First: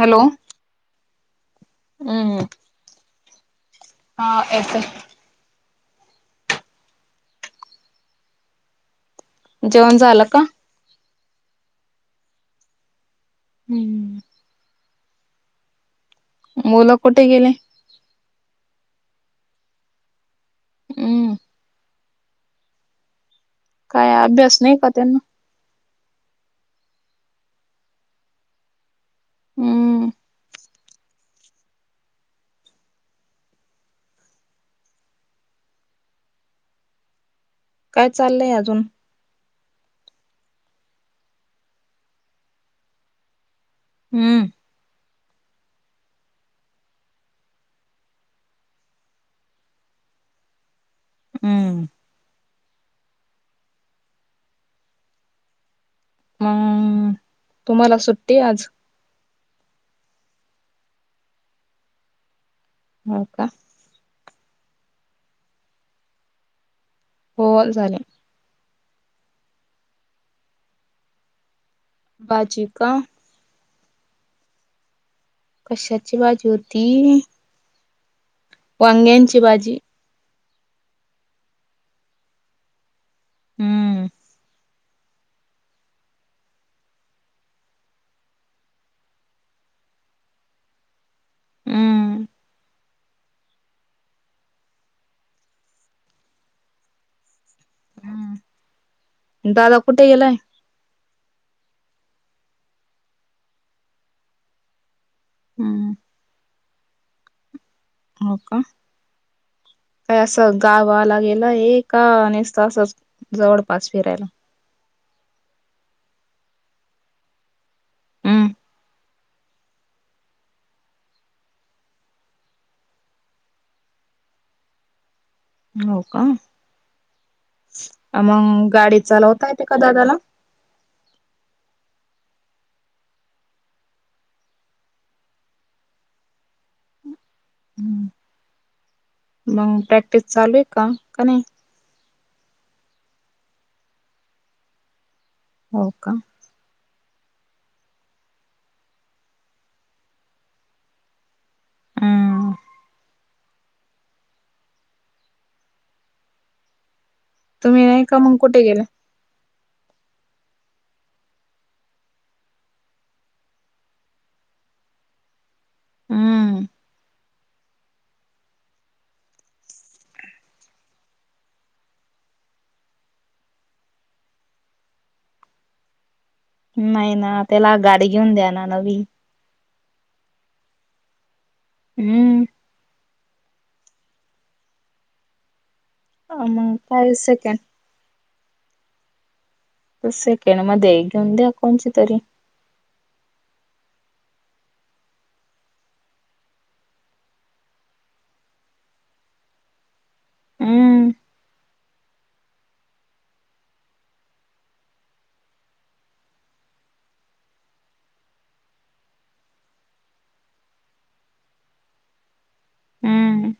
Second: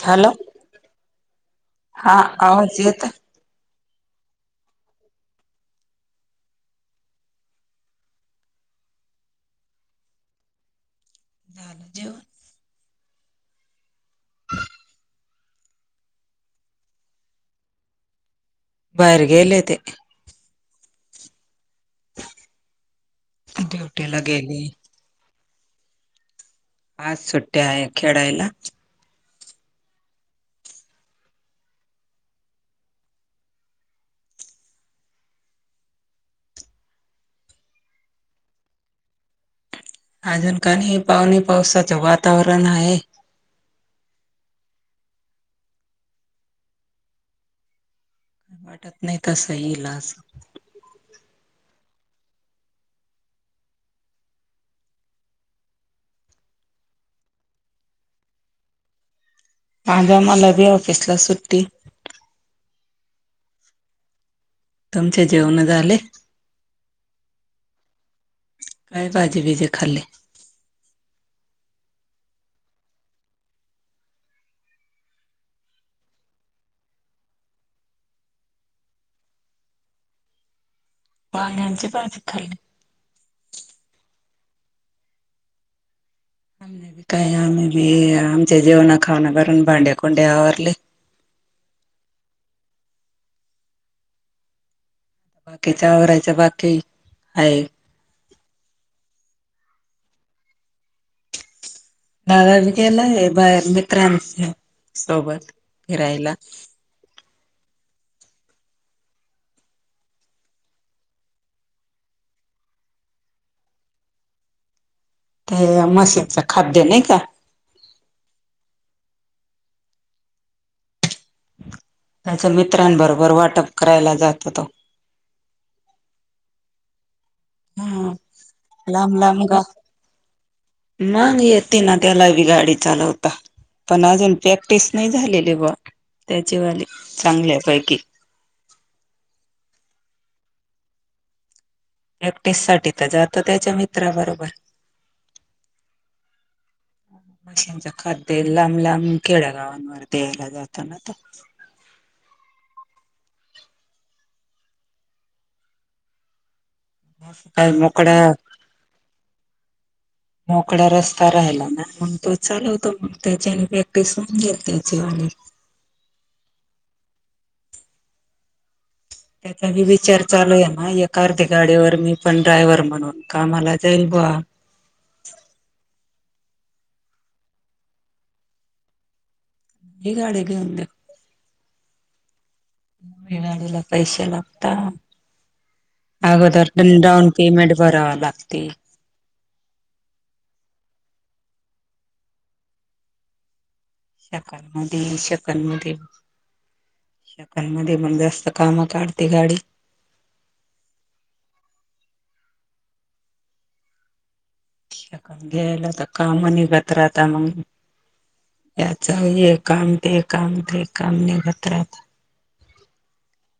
Hello! हा आवाज येत. हा येतंय. जेवण झालं का. झालं जेव. हम्म. मुलं कुठे गेले. बाहेर गेले ते. हम्. काय ड्युटीला अभ्यास गेले नाही का त्यांना. आज सुट्ट्या आहे खेळायला. हम्म काय चाललंय अजून. अजून काणी हे पावणे पावसाचं वातावरण आहे. हम्म. वाटत नाही तसं येईल असं. हम्म. हम्म तुम्हाला सुट्टी आज. माझा मला बी ऑफिसला सुट्टी. हो का. तुमचे जेवण झाले. हो झाले. काय पाहिजे बिजे खाल्ली. बाजिका. कशाची बाजी होती. वांग्यांची भाजी वांग्यांची भाजी खाल्ली हम्म आम्ही काय आम्हीी आमच्या जेवणा खाना भरून भांडे्याकोंडे आवरले. हम्म बाकी वराच्या बाकी आहे. हम्म दादा कुठे गेलाय. दादाी गेलाय बाहेर मित्रांच्या सोबत हम्म फिरायला. हो का. काय असं गावाला गेलं का आणि अस नुसतं असच जवळपास फिरायला ते मशीचं खाद्य नाही का? हम्म म्हणजे मित्रांबरोबर वाटप करायला जातो तो. हो का हा आण मग गाडी लांब लांब चालवता गा येते का दादाला. मग येते ना त्याला बी गाडी चालवता. त्याला अजून प्रॅक्टिस नाही झालेली बुवा त्याचीवाले चांगल्या पैकी मग प्रॅक्टिस चालू आहे का काय नाही. प्रॅक्टिस साठी तर जातं त्याच्या मित्राबरोबर. हो का! मशींच खाद्य लांब लांब खेड्यागावांवर द्यायला जातो ना तो. हम्म! काही तुम्ही नाही का मोकळ्या मग कुठे गेले? मोकळा रस्ता राहिला ना म्हण तो चालवतो मग त्याच्या आणि प्रॅक्टिस होऊन जाते त्याच्या आणि हम्म! त्याचा मी विचार चालू आहे म एका अर्धी गाडीवर मी पण ड्रायव्हर म्हणून कामाला जाईल बुवा नाही ना त्याला गाडी घेऊन द्या ना नवीन. ही गाडी घेऊन द्या. हम्म! गाडीला पैसेे लागता आगदोर मग पण काय सेकंड डाउनपेमेंट भरावे लागते. तर सेकंड मध्ये घेऊन द्या कोणची तरी. शकालमध्ये शकलमध्ये.. शकंडमध्ये म्हणटल्यावर सकाळणं काढते गाडी. हम्म शंकड घ्यायला कामनी बत राहता मग. याच ये काम ते काम ते काम निघतात. हम्म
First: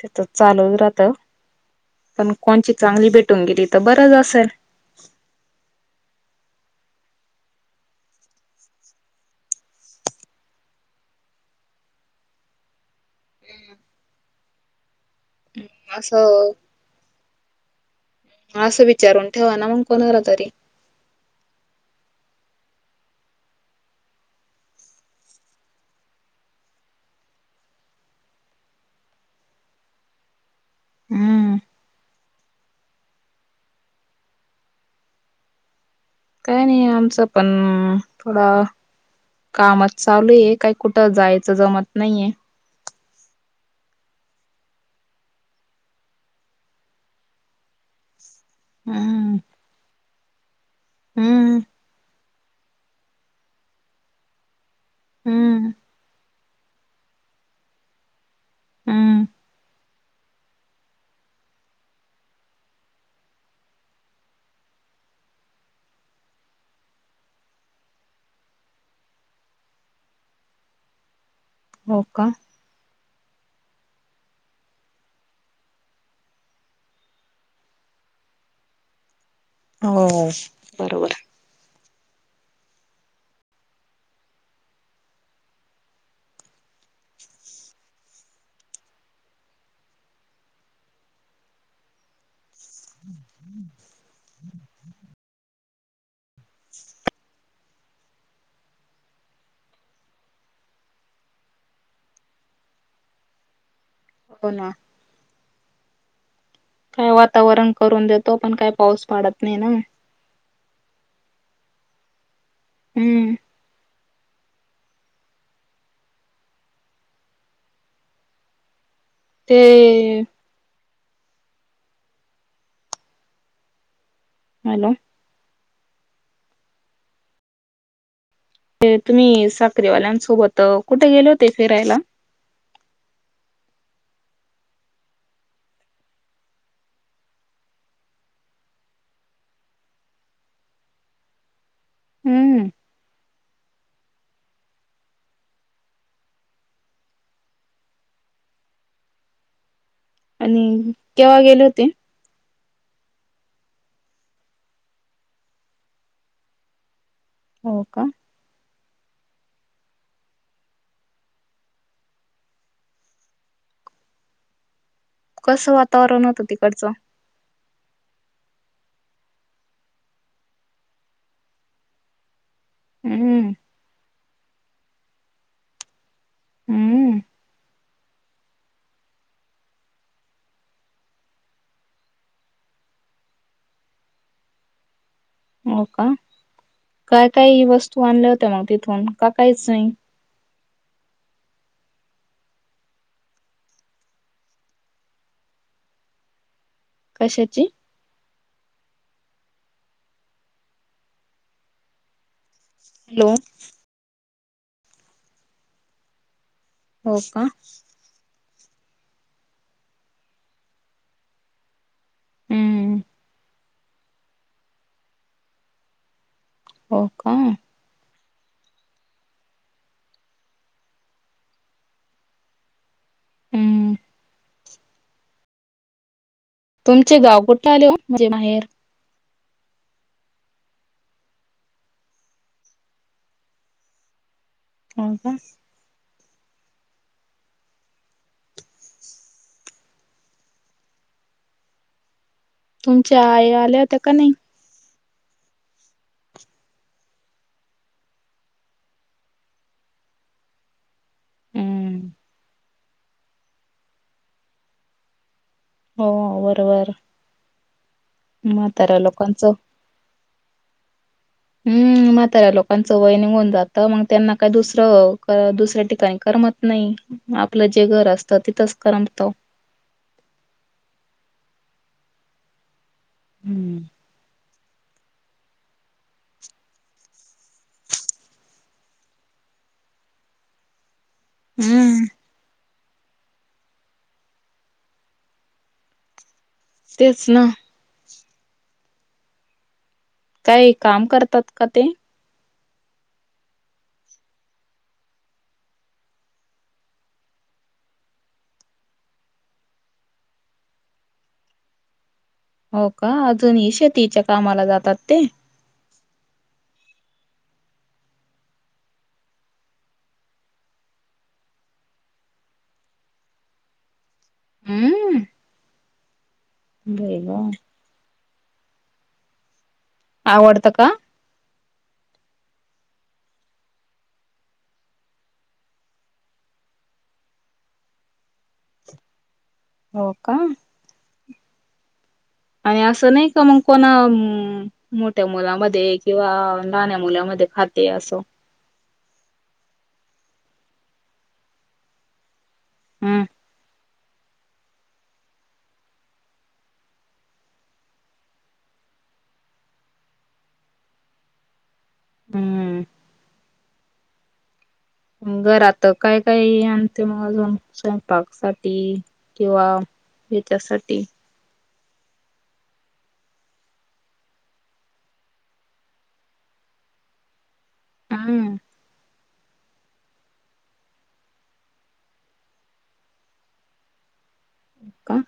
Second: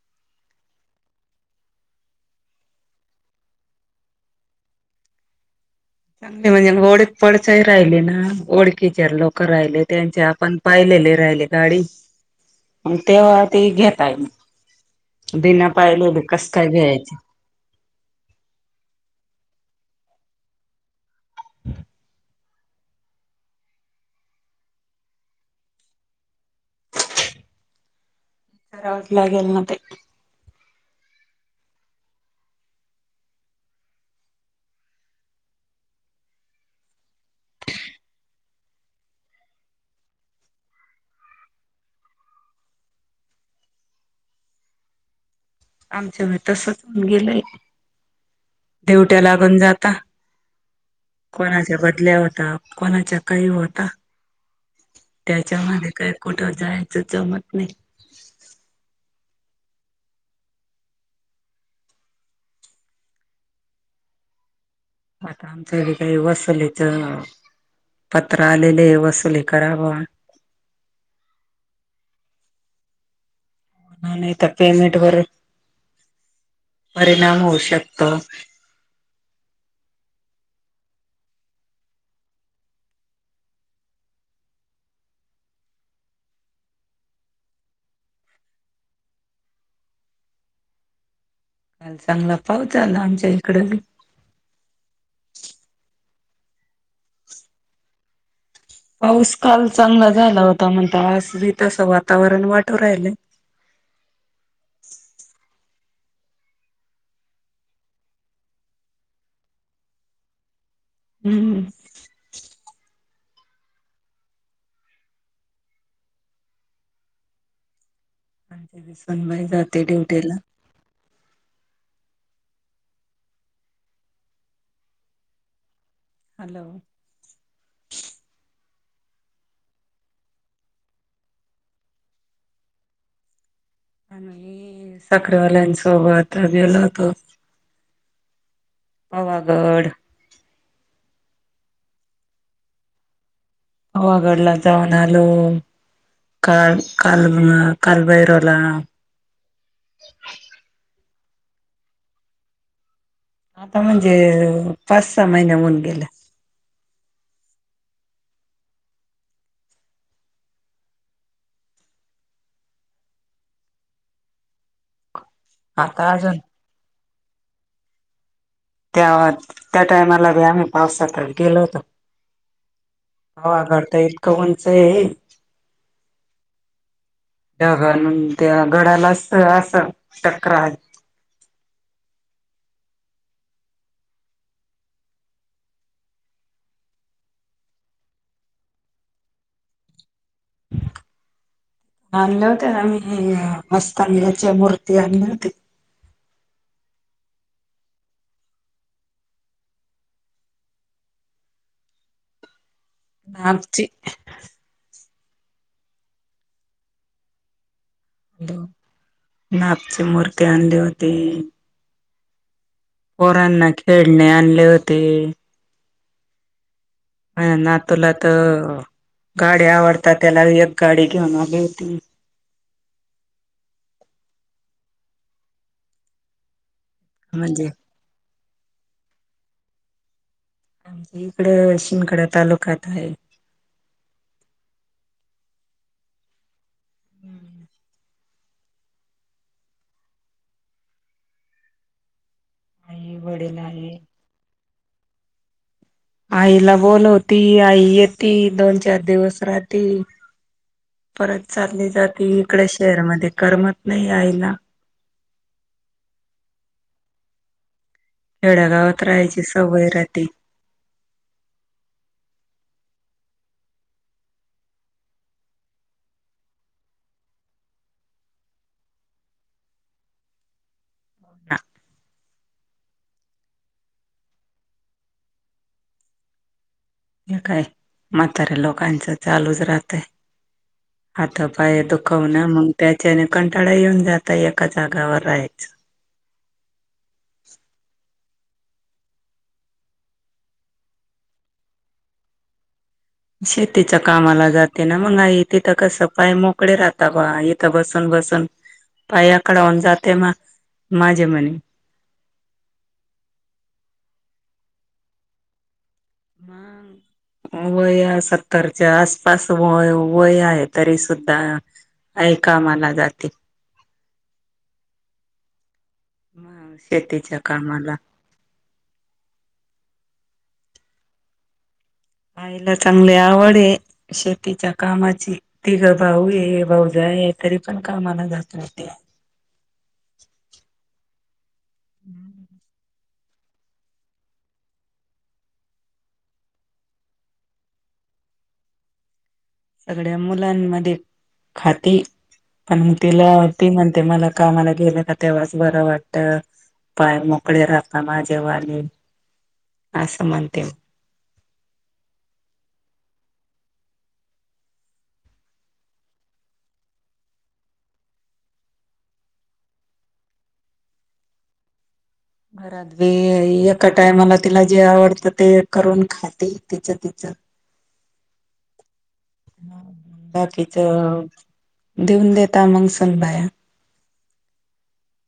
ते तर चालूच राहत पण कोणची चांगली भेटून गेली तर बरंच असेल. चांगली म्हणजे ओळख पडसाही राहिली ना ओळखीचे लोक राहिले त्यांचे आपण. पाहिलेले राहिले गाडी. मग तेव्हा ते घेताय बिना पाहिलेली कस असं काय घ्यायच. असं विचारून ठेवा ना मग कोणाला तरी. हम्म [unintelligible] करावच लागेल ना ते. हम्म. काय नाही आमचं पण थोडा कामाच चालू आहे काही कुठं जायचं जमत नाहीये. आमच ही तसच गेलंय देवट्याला हम्म पण जाता. हम्म कोणाच्या बदल्या होता कोणाच्या काही होता. हम्म त्याच्यामध्ये काही कुठं जायचं जमत नाही. हम्म! आता आमच्या कडे वसुलीच पत्र आलेले वसुली करावं. हो का! म्हणून इथं पेमेंट वर परिणाम होऊ शकतो. हो बरोबर हाय. काल चांगला पाऊस झाला आमच्या इकडे. हम. [unintelligible] पाऊस काल चांगला झाला होता म्हणता आज बी तसं वातावरण वाटू राहिलं. हो ना! ठेवा आता वरण करून देतो पण काय पाऊस पडत नाही ना. हम्म! हम्म! सन्मयी ते जाते ड्युटीला. हॅलो. हॅलो.. ते तुम्ही साखरीवाल्यांसोबत कुठे गेले होते फिरायला? आम्ही साखरवाल्यांन सोबत गेलो होतो. पवागढ. हम्म.. ओहगडला जाऊन आलो. का -काल [unintelligible] कालभैरवला. आणि केव्हा गेले होते? आता म्हणजे पाच -सहा महिने होऊन गेल्या. हो का. कसं आता वातावरण अजून होतं तिकडचं? त्या- त्या टायमाला बी आम्ही पावसातच गेलो होतो. हम्म हो गडत इतकं उंच आहे. हम्म. अन् त्या गडाला अस -असं टकरा हो का, काय काय वस्तू आणल्या होत्या मग तिथून का काहीच नाही? आणल्या होत्या ना मी मस्तानल्याच्या मूर्त्या आणल्या होत्या. कशाची? हॅलो आमची हो का. दो-नागची मूर्ती आणली होती. हम्म... पोरांना खेडणे आणले होते. हो का माया नातुला तर गाडी आवडतात त्याला एक गाडी घेऊन आली होती. हम्म.. तुमचे गाव म्हणजे कुठलं आले ओ? म्हणजे माहेर आमचं इकड शिनखडा तालुक्यात आहे. हो का. तुमच्या आई वडील आल्या होत्या आहे. का नाही? आईला बोलवती आई येती दोन, चार दिवस राहती. परत चालली हम्म जाती इकड शेअरमध्ये करमत नाही आईला. हो बरोबर. खेड्या म्हाताऱ्या गावात राहायची लोकांचं सवय राहती. हम्म म्हाताऱ्या लोकांचं वय निघून जातं मग त्यांना काय दुसरं -दुसऱ्या ठिकाणी करमत नाही आपलं जे घर असतं तिथच करमत. हा. हम्म.. हे काय म्हाताऱ्या लोकांचं चालूच राहतय हाता, पाय दु हम्म. -कवन मग त्याच्याने कंटाळा येऊन जाता एका जागावर राहायचं. तेच ना. काय काम करतात का ते? शेतीच्या कामाला जाते ना मग आई तिथं कसं पाय मोकळे राहता बा इथं बसून- बसून पायाकडाऊन जाते म माझे मणी हो का अजूनही शेतीच्या कामाला जातात ते? मग वय या सत्तरच्या आसपास वय- वय आहे तरी सुद्धा आई कामाला जाती. हम्म हा बई शेतीच्या गं. कामाला. आवडतं का? आईला चांगली आवड आहे शेतीच्या कामाची ती ग भाऊ ये भाऊ जा आहे तरी पण कामाला जात येते. हो का. हम्. आणि असं नाही का मग कोणा मोठ्या मुलामध्ये किंवा नाण्या मुलामध्ये खाते असं. सगळ्या मुलांमध्ये खाती पण मग हम्म तिलावती म्हणते मला का आम्हाला गेलं का तेव्हाच बरं वाटत. पाय मोकळे राहता माझेव्हाले असं म्हणते. हम्म. घरात काय काय आणते मग अजून स्वयंपाक सा किंवा हच्यासाठी घरात व एका टायमाला तिला जे आवडतं ते करून खाताते तिचं तिच [unintelligible] हा. बाकीच देऊन देता मंग सन बायार न का?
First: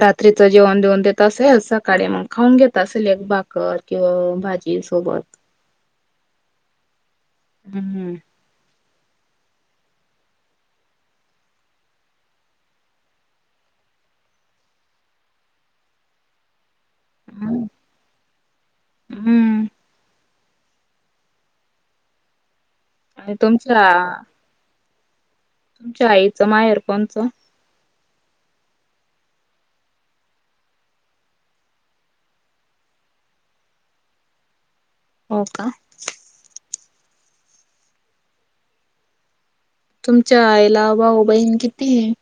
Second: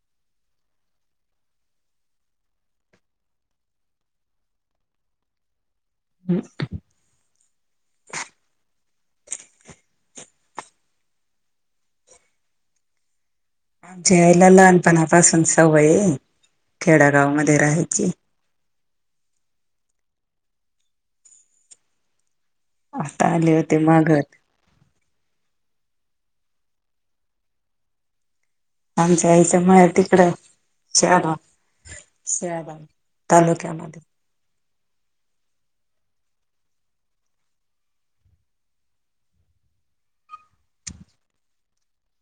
रात्रीचं जेवण देऊन देत असेल सकाळी मग खाऊन घेत असेल एक बाकत. किंवा भाजी सोबत हम्. हम्मम. आमच्या आईला लहानपणापासून सवय खेडागाव मध्ये हम्म राहायची. हम्म. आता आणि आले होते तुमच्या मागर तुमच्या आईचं मा एअरफोनचं आमच्या यायचंमुळे तिकडे शल स तलुकमद हो का? तुमच्या आईला भाऊ बहीण किती आहे.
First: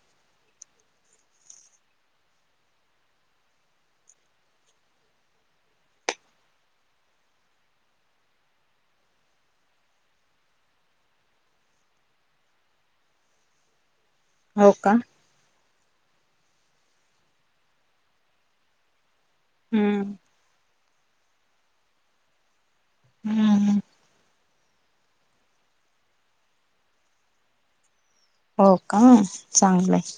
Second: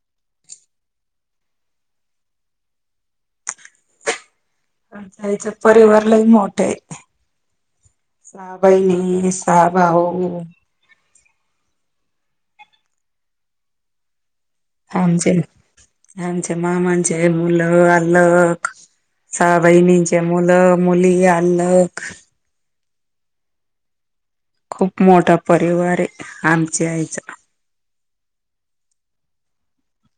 पण त्याच्या परिवारलाही मोठं आहे. साहाबा नाही साहाबा हो. हो का आमचे आमचे मामांचे मुलं आलक सहा हम्म. बहिणींचे मुलं मुली अख हम्म हम. खूप मोठा परिवार आहे आमच्या आईचा हो का चांगलंय.